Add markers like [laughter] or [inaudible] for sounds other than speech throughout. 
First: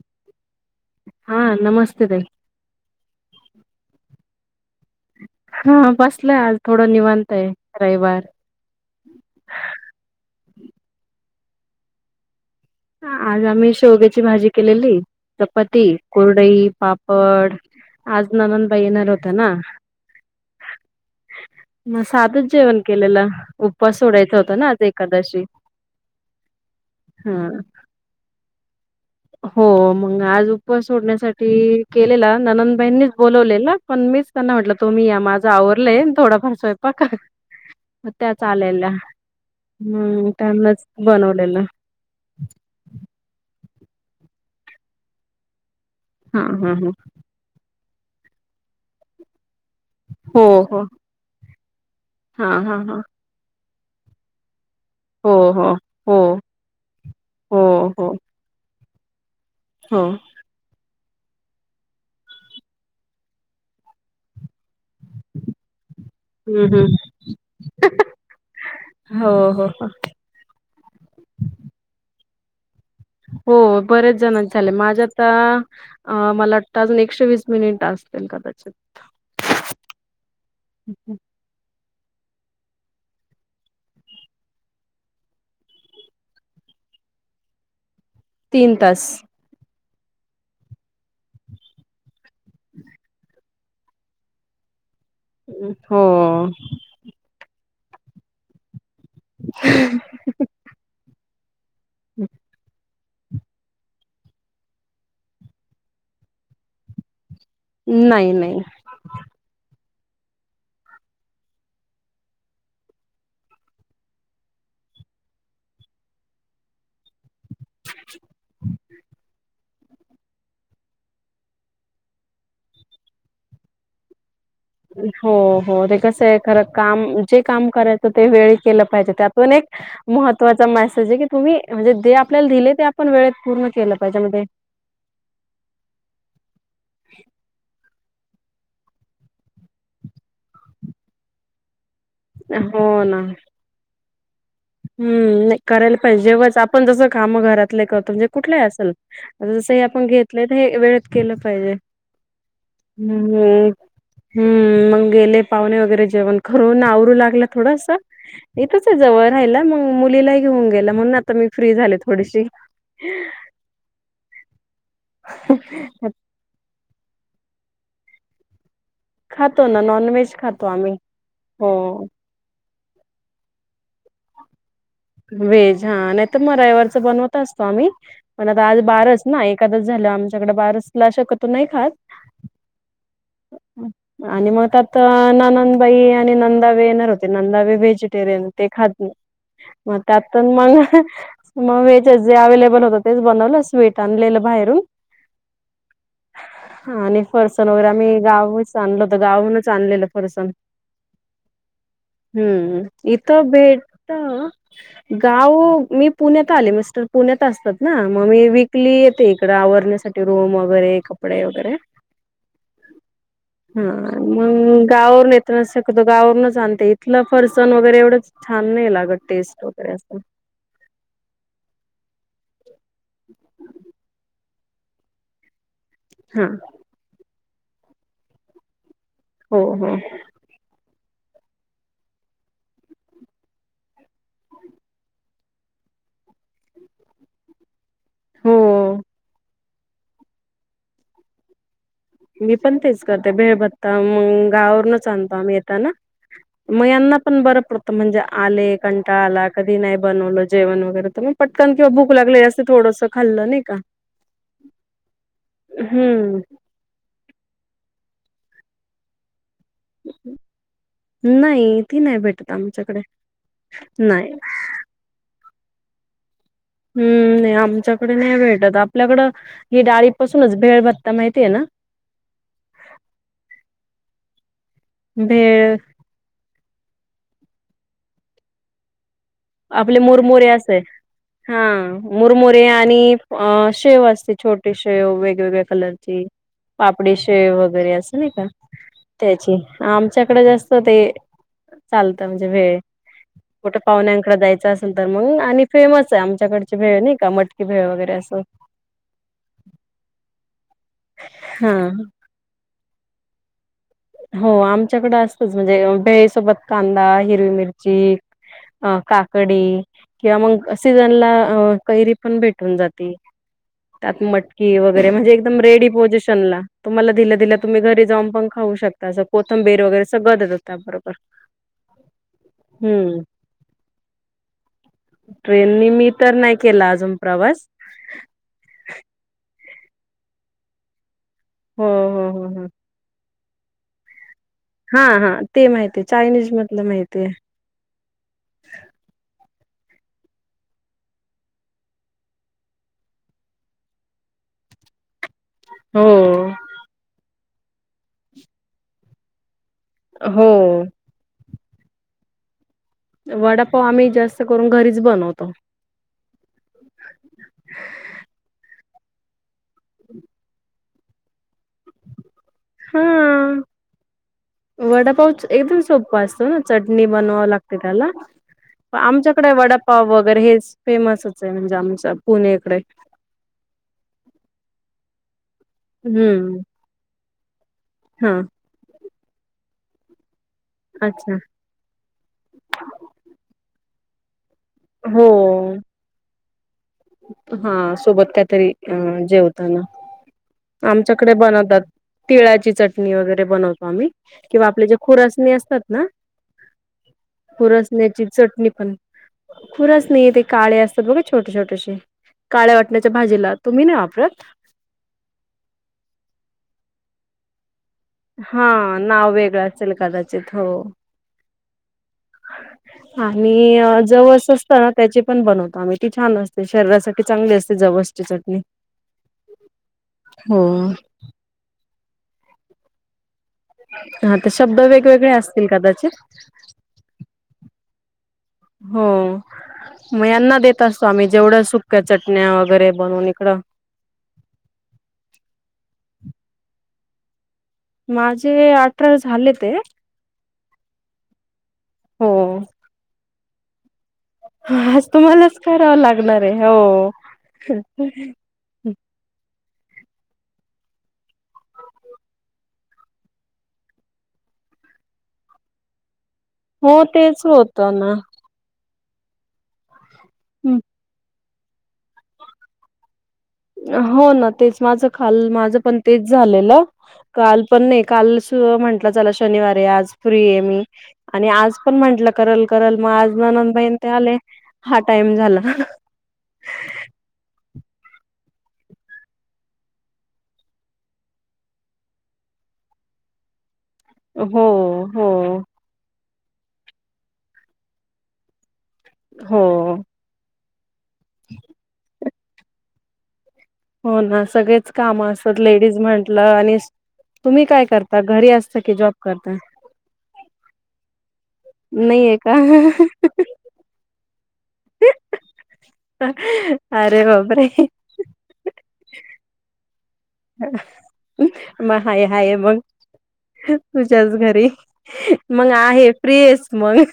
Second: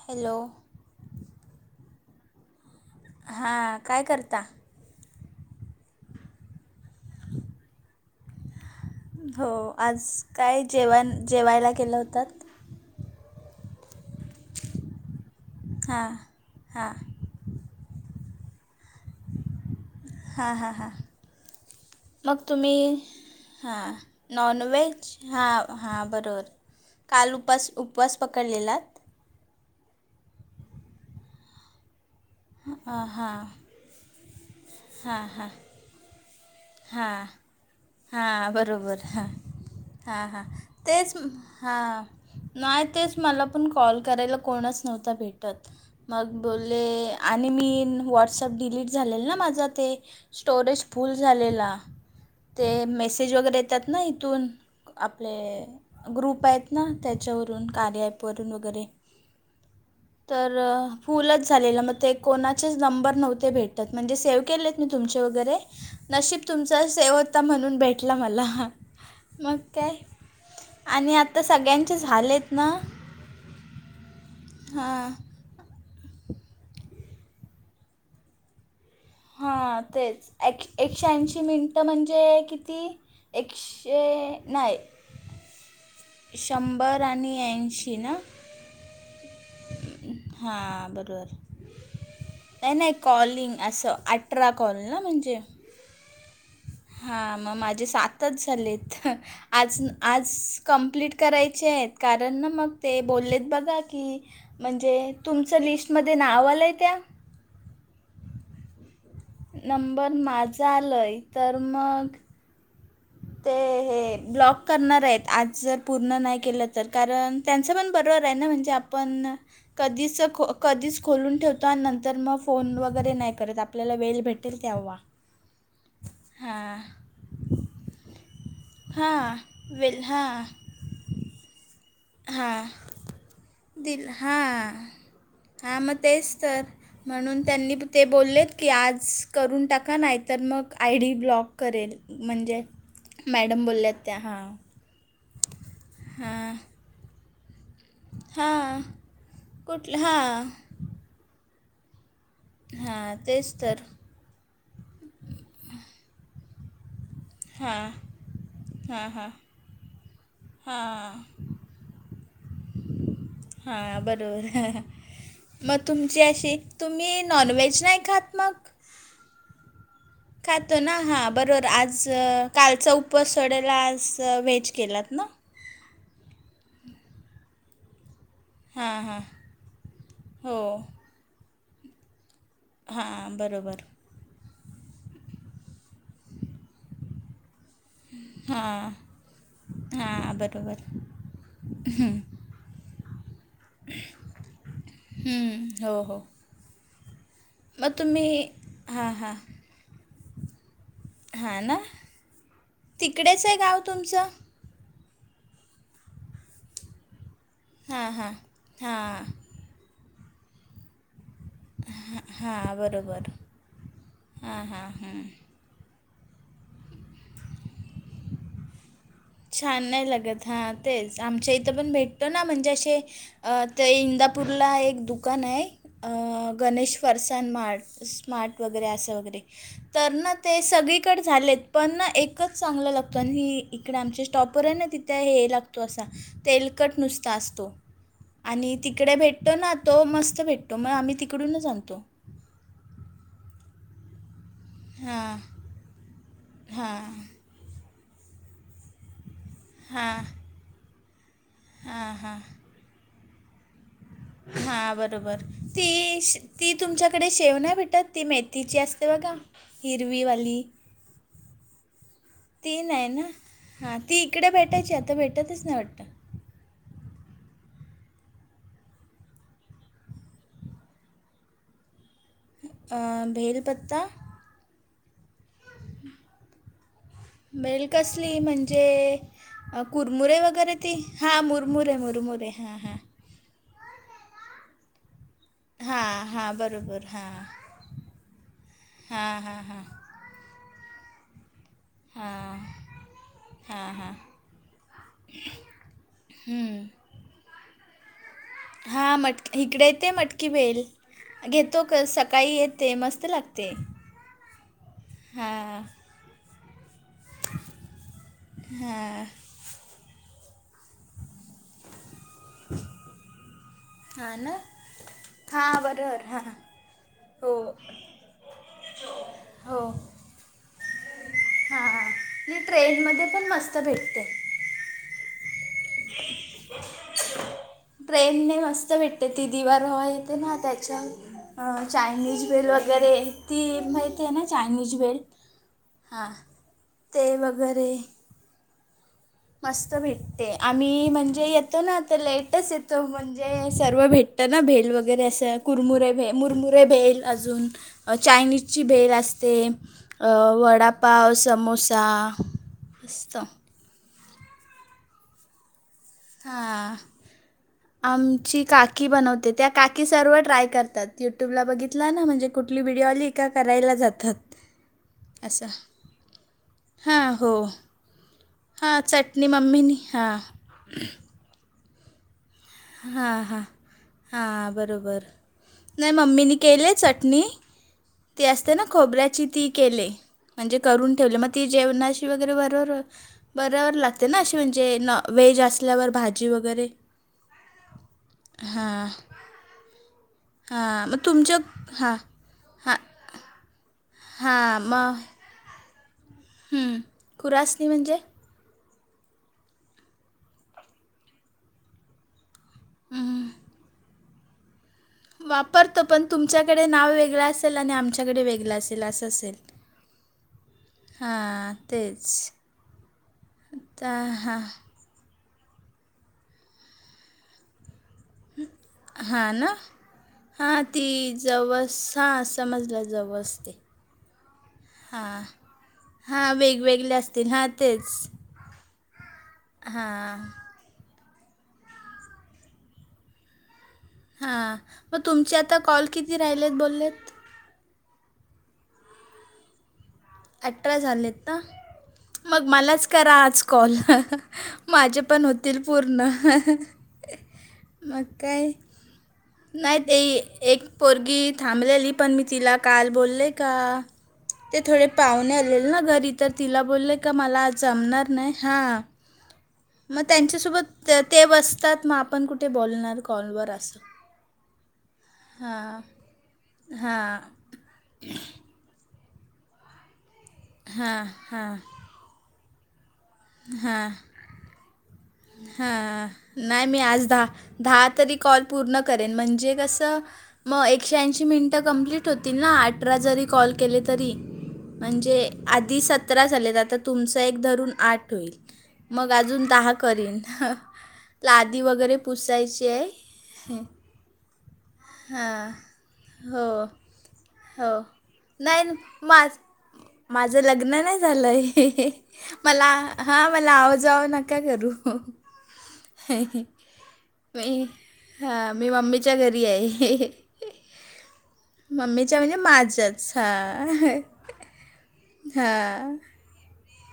Hello हां नमस्ते ताई हा काय करता बसलोय आज थोडं निवांत आहे, रविवार हो आज काय जेवाण जेवायला केला होतात आज आम्ही शेवग्याची भाजी केलेली, चपाती हां कुरडई हां पापड आज नंणदबाई येणार होता ना हा हा हा मग साधच तुम्ही जेवण केलेलं हां उपवास सोडायचा होता नॉन ना आज व्हेज एकादशी हा हां बरोबर काल हा उपास उपवास पकडलेला हो मग आज उपवास सोडण्यासाठी केलेला हां ननंदबाईंनीच हां बोलावले पण मीच त्यांना म्हटलं तुम्ही या हां माझं हां आवरलंय थोडं फार स्वयंपाक मग त्याच हा आलेल्या बरोबर हा हा हम्म हा त्यांनाच तेच बनवलेलं हा नाय तेच मला पण कॉल करायला कोणच नव्हतं भेटत मग हा हा बोलले हा आणि मी व्हॉट्सअप डिलीट झालेलं ना माझं ते हो हो स्टोरेज फुल्ल झालेला हा हा ते हा मॉसेज वगैरे येतात ना इथून हो, आपले हो, हो, ग्रुप आहेत ना त्यांच्यावरून हो, कार्या हो, ॲप वरून वगैरे हो तर फुल्लच झालेलं मग ते कोणाचेच नंबर नव्हते भेटत, म्हणजे सेव्ह केले. तुमचे वगैरे नशीब हं, तुमचं हं. शेवटचं म्हणून भेटलं मला, हो मग हो हो काय आणि आता सगळ्यांचे झालेत ना हो बरेच जणांचे झाले माझे हां आता अ मला [inaudible] एकशे वीस मिनिटं असतील कदाचित हा तेच एक एकशे ऐंशी मिनिटं म्हणजे किती एकशे नाही शंभर आणि ऐंशी ना तीन तास हा बरोबर नाही, नाही कॉलिंग असं अठरा कॉल ना म्हणजे होतो हा मग माझे सातच झालेत आज आज कंप्लीट करायचे आहेत कारण ना मग ते बोललेत बघा की म्हणजे तुमचं लिस्टमध्ये नाव आलंय त्या नाही नाही नंबर माझा आलाय तर मग ते हे ब्लॉक करणार आहेत आज जर पुर्ण नाही केलं तर कारण त्यांच पण बरोबर आहे ना म्हणजे आपण कधीच खो कधीच खोलून ठेवतो आणि नंतर मग फोन वगैरे नाही करत आपल्याला वेळ भेटेल तेव्हा हो हो ते कसं आहे खरं हां काम जे काम करायचं ते होत केलं पाहिजे हां त्यातून एक वेल हां महत्त्वाचा मेसेज आहे की तुम्ही रोज जे आपल्याला हां दिले ते आपण वेळेत पूर्ण केलं दिल पाहिजे त्यामध्ये हां हां मग तेच तर म्हणून त्यांनी ते बोललेत की आज करून टाका नाही तर मग आय डी ब्लॉक करेल म्हणजे हो मॅडम बोलल्यात त्या हां हम् नाही करायला पाहिजे हां उगच आपण जसं काम घरात तले करतो म्हणजे कुठलेही हां असेल. जसं हे कुठलं आपण घेतलंय हां तर हे वेळेत केलं पाहिजे. हां हम् तेच हो तर हम्म मग गेले पाहुणे वगैरे जेवण करून. आवरू लागलं. हां थोडसं, येथेच आहे हां जवळ. हां राहिला. मग मुलीला ही घेऊन गेला. म्हणून आता मी फ्री झाले थोडीशी. हा बरोबर हा मग तुमची अशी. तुम्ही नॉनव्हेज नाही खात मग. खातो ना नॉन व्हेज. खातो ना हा बरोबर. हो आज कालचा उपवास सोडायला आज व्हेज केलात ना. व्हेज हा. नाही तर मग रविवारचं बनवत असतो आम्ही. पण आता आज हां हां बारस ना एकादस झाल्यावर आमच्याकडे हो बारसला शक्यतो नाही खात. हां बरोबर. आणि मग त्यात ननंदबाई आणि नंदा बी येणार होत्या. नंदाबी व्हेज- व्हेजिटेरियन हां त्या खात नाही. मग त्यात हां पण मग बरोबर मग व्हेजच. जे अव्हेलेबल होतं तेच बनवलं स्वीट आणलेलं बाहेरून. हम्म हो हो. हो फरसाण वगैरे मग आम्ही तुम्ही गावाहुनच आणलं हां होतं. हां गावाहूनच आणलेलं फरसाण. हां ना हम्म तिकडेच इथं आहे गाव तुमचं भेटतं. गाव मी पुण्यात आले मिस्टर पुण्यात असतात ना हां मग हां मी वीक ली हां येते. इकडे आवरण्यासाठी रूम वगैरे कपडे. वगैरे हा हा बरोबर हा हा हम तर शक्यतो गावावरूनच आणते. इथलं फरसाण वगैरे एवढंच छान नाही लागत टेस्ट छान वगैरे नाही असं लगत हा तेच. आमच्या इथं पण भेटतो ना म्हणजे असे ते इंदा- पूरला एक दुकान आहे. अ हा गणेश, फरसान मार्ट स्मार्ट वगैरे असं वगैरे. हो हो तर ना ते सगळीकडे झालेत. पण ना एकच चांगलं लागतं. म ही इकडे आमच्या स्टॉपवर आहे ना तिथे हे लागतो असा तेलकट नुसता असतो. हो आणि तिकडे भेटतो ना तो मस्त भेटतो. मग आम्ही तिकडूनच आणतो. मी पण तेच करते भेळभत्ता मग गावा वरुनच आणतो हां आम्ही येताना, म हां यांना पण बरंच पडत म्हणजे आले कंटाळा आला. कधी नाही हां बनवल जेवण वगैरे तर म पटकन किंवा भूक लागले असं थोडस खाल्ल नाही का हा बरोबर, तेश हम्म ती तुमच्याकडे शेव नाही भेटत ती मेथीची असते बघा, हिरवी वाली? नाही ती नाही भेटत आमच्याकडे, ना हां ती नाय. इकडे भेटायची आता भेटतच नाही वाटतं. हम्म नाही आमच्याकड नाही भेटतं आपल्याकडं, ही डाळीपासूनच भेळभत्ता माहिती आहे ना? अं भेल पत्ता. भेळ. भेल कसली म्हणजे अ आपले कुरमुुरे मुरमुरे वगैरे असे ती, हा मुरमुुरे मुरमुरे हा हा. अ शेव असते छोटी शेव वेगवेगळे कलरची, हां हां बरोबर हां पापडीशेव वगैरे असं नाही का? हां त्याची हां हां आमच्याकडं जास्त ते चालत म्हणजे हां भेळ, कुठ हां हां पाहुण्याक कड द्यायचं असेल तर मग आणि फेमस आहे आमच्याकडची हम्म. भेळ नाही का मटकी भेळ वगैरे असं. हा मटकी इकडे येते मटकी भेल, घेतो हा कस क काही येते मस्त लागते. हो आमच्याकडे असतंच हां म्हणजे भेळीसोबत कांदा हे हिरवी मिरची, अ हां काकडी, किंवा मग सिजनला अ कैरी पण भेटून जाती. त्यात हां ना मटकी वगैरे म्हणजे एकदम हां रेडी बरोबर पोझिशन हां ला. तुम्हाला दिल्या हो दिल्या तुम्ही घरी जाऊन पण खाऊ शकता असं कोथंबीर वगैरे सगंळ देतात त्या बरोबर. हा, मी ट्रेन मध्ये पण मस्त भेटते. ट्रेननी मी तर नाही केला अजून प्रवास. ट्रेनने मस्त भेटते ती दिवा रोवा येते ना त्याच्यात ह हो हो हो चायनीज हो भेल वगैरे. ती माहिते आहे ना चायनीज हा भेल, हा ते माहिती हा, चायनीज मधलं माहिती आहे. ते वगैरे. मस्त भेटते आम्ही म्हणजे येतोना तर लेटच येतो म्हणजे सर्व भेट त ना भेल वगैरे असं. हो कुरमुुरे भे मुरमुुरे भेल अजून, अ चायनीजची भेल असते. अ हो वडापाव, समोसा. मस्त वडापाव आम्ही जास्त करून घरीच बनवतो. हा, आमची का की बनवते त्या काकी सर्व ट्राय करतात युट्यूबला बघि बघीतला ना म्हणजे कुठली व्हिडिओ आली का करायला जातात. वडापावच असं एकदम सोपा असतो न चटणी हां बनवावं हो लागते त्याला. हां चटणी आमच्याकडे मम्मीनी वडापाव हां वगैरे हेच, फेमसच आहे म्हणजे आमच्या पुणेकडे. हा हा, हा बरोबर, नाही मम्मीने हम्म केलीये चटणी. हा ती असते ना खोबऱ्याची ती केले, म्हणजे करून अच्छा ठेवले म ती जेवणाशी वगैरे बरोबर, बरोबर लागते ना अशी म्हणजे न हो व्हेज असल्यावर भा भाजी वगैरे. हा सोबत काहीतरी अ हां जेवताना, हां मग आमच्याकडे तुमच्या बनवतात. हां तिळाची हां चटणी वगैरे बनवतो आम्ही, किंवा हां आपले जे मग खुरासणी असतात ना. कुरासनी म्हणजे परसण्याची चटणी पण, खुरसने ते काळे असतात बघा छोटे छोटेसे. काळ्या वाटण्याच्या भाजीला तुम्ही नाही वापरत. वापरतो पण तुमच्याकडे नाव वेगळं असेल आणि आमच्या कडे. आमच्याकडे हा वेगळ असेल अस नाव असेल वेगळं कदाचित हो हा तेच. आम्ही तर जवस हां असतात. त्याची पण बनवतो आम्ही ती छान असते शरीरासाठी चांगली असते जवस. हांन हां ती जवस. हा समजल जवस ते. हा ते शब्द वेगवेगळे हां असतील कादाचित. हां वेगवेगळे असतील हां तेच हो मग हां यांना देत असतो आम्ही जेवढं सुख्या चटण्या वगैरे बनून इकडं. हा मग तुमची आता कॉल किती राहिलेत बोल्ले. माझे अठरा झाले ते, अठरा झालेत ना, हो. मग मलाच करा आज कॉल. आज माझे पण तुम्हालाच होतील करावं पूर्ण लागणार आहे हो. मग काय. नाही ते एक पोरगी थांबलेली पण मी तिला काल बोलले का. ते थोडे पाहुणे आलेला ना घरी तर तिला हो बोलले का तेच मला आज होतं ना. जमणार नाही. हा- मग त्यांच्यासोबत ते बसतात मग आपण कुठे बोलणार. कॉलवर असं हो ना तेच माझ काल माझं पण हां तेच झालेलं. हां काल पण नाही, काल म्हंटल चला शनिवार आहे आज फ्री आहे मी हां आणि आज हां पण म्हटल करल करल मग आज नंनद बाई ते आले हा टाइम झाला हा नाही मी आज दहा दहा तरी कॉल पूर्ण करेन म्हणजे कसं मग एकशे ऐंशी मिनिटं कंप्लीट होतील ना अठरा जरी कॉल केले तरी. हो तरी हो म्हणजे आज, ती सतरा झाले, आता तुमचा एक धरून आठ होईल म अजून दहा. हो. करीन, लादी वगैरे पुसायची आहे. होना सगळेच काम असतात हां लेडीज म्हटल हो आणि तुम्ही काय हो करता घरी असता नाही की जॉब करता. माझ लग्न नाही झालंय, नाहीये का? मला हा मला आवजावं नका करू. हं आरे बापरे! मी हा मी मम्मीच्या घरी आहे. ह [inaudible] मग हाय मम्मीच्या हाय म्हणजे मग माझ्याच हा तुझ्याच घरी मग हा आहे फ्री आहेस. मग.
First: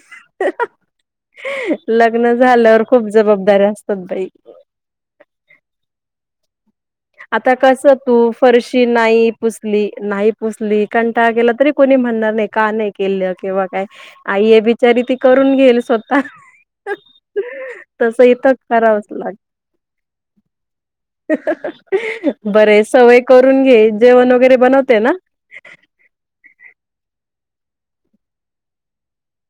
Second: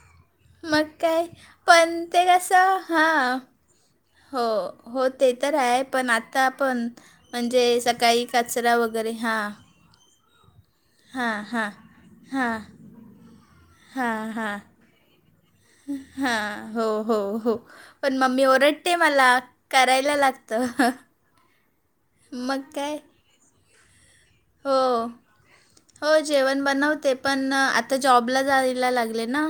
मग काय पण ते लग्न असं झाल्यावर हा, खूप जबाबदाऱ्या असतात बाई हो! हो ते तर आहे पण आता आपण, आता कस तू फरशी नाही हा पुसली, नाही पुसली हा कंटाळा केला हा तरी कोणी म्हणणार नाही हा का नाही केलं किंवा काय हा हा आई बिचारी ती, करून घेईल स्वतः हा हो हो हो पण तस मम्मी इथं ओरडते खरावच लागत. मला करायला लागतं. मग बरे काय सवय करून घे, जेवण वगैरे बनवते हो ना. हो जेवण बनवते पण आता जॉबला जायला लागले ना.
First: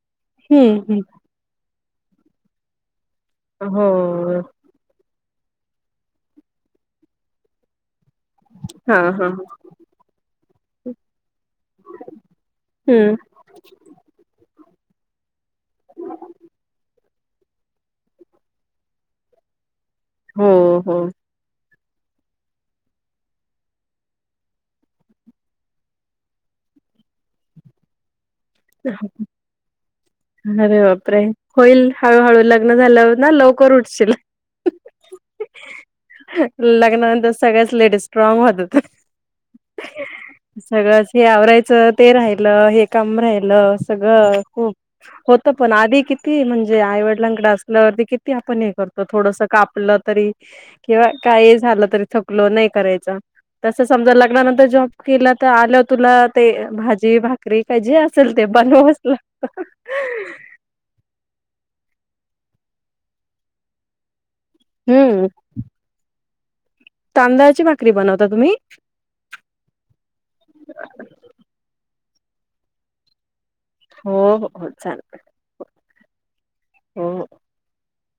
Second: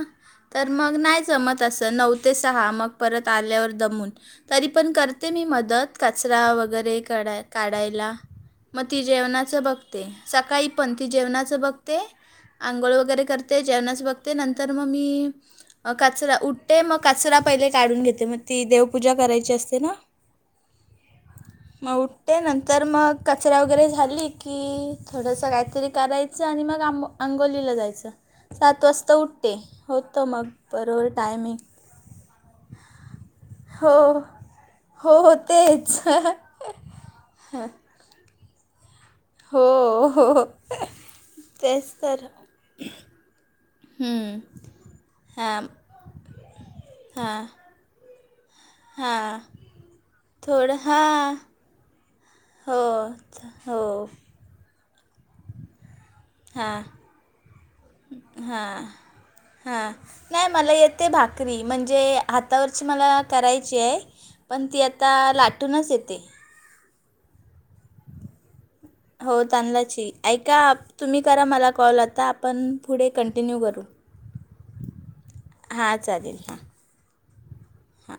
तर मग हम्म नाही जमत अस नऊ ते सहा मग परत आल्यावर हो दमून. तरी पण करते मी मदत कचरा वगैरे कढ, काढायला. मग हा ती हा जेवणाचं बघ सकाळी पण ती जेवणाच बघते, आंघोळ हम्म वगैरे कर ते जेवणाच बघते नंतर मग मी, कचरा उठते मक कचरा पहिले काढून घेते, म ती देवपूजा करायची असते ना. हो हो म उठते नंतर मग कचरा वगैरे झाडली की थोडंसं काहीतरी करायचं आणि मग आंम अंघोलीला जायचं, सात वाजता उठ ते होतं मग अरे बरोबर बापरे टायमिंग होईल, हळूहळू लग्न झाल्यावर ना लवकर हो उठशील. हो हो तेच लग्नानंतर सगळ्याच लेडीज स्ट्रांग होतात. हो हो सगळंच हे आवरायचं तेच ते तर राहिलं हे काम राहिलं हम्म. सगळं खूप होत हां पण आधी किती म्हणजे हां आईवडिलांनकड असल्यावर किती आपण हे जर थोडस हां कापलं तरी थोडं किंवा हां काहीही झालं तरी थकलो नाही हो करायच, थ- हो तसं समजा लग लग्नानंतर जॉब केला तर आल तुला ते हां भाजी, भाकरी काय जे असेल ते हां बनवावेच लागतं. हां नाही मला येते भाकरी, म्हणजे हातावरची मला करायची हाय. पण ती आता हम्म लाटूनच येते. तांदळाची भाकरी बनवता तुम्ही? हो तांदळाची, ऐका तुम्ही करा मला कॉल आता आपण पुढे कंटिन्यू करू हो हो हो चालेल हा चालेल, हां हो हां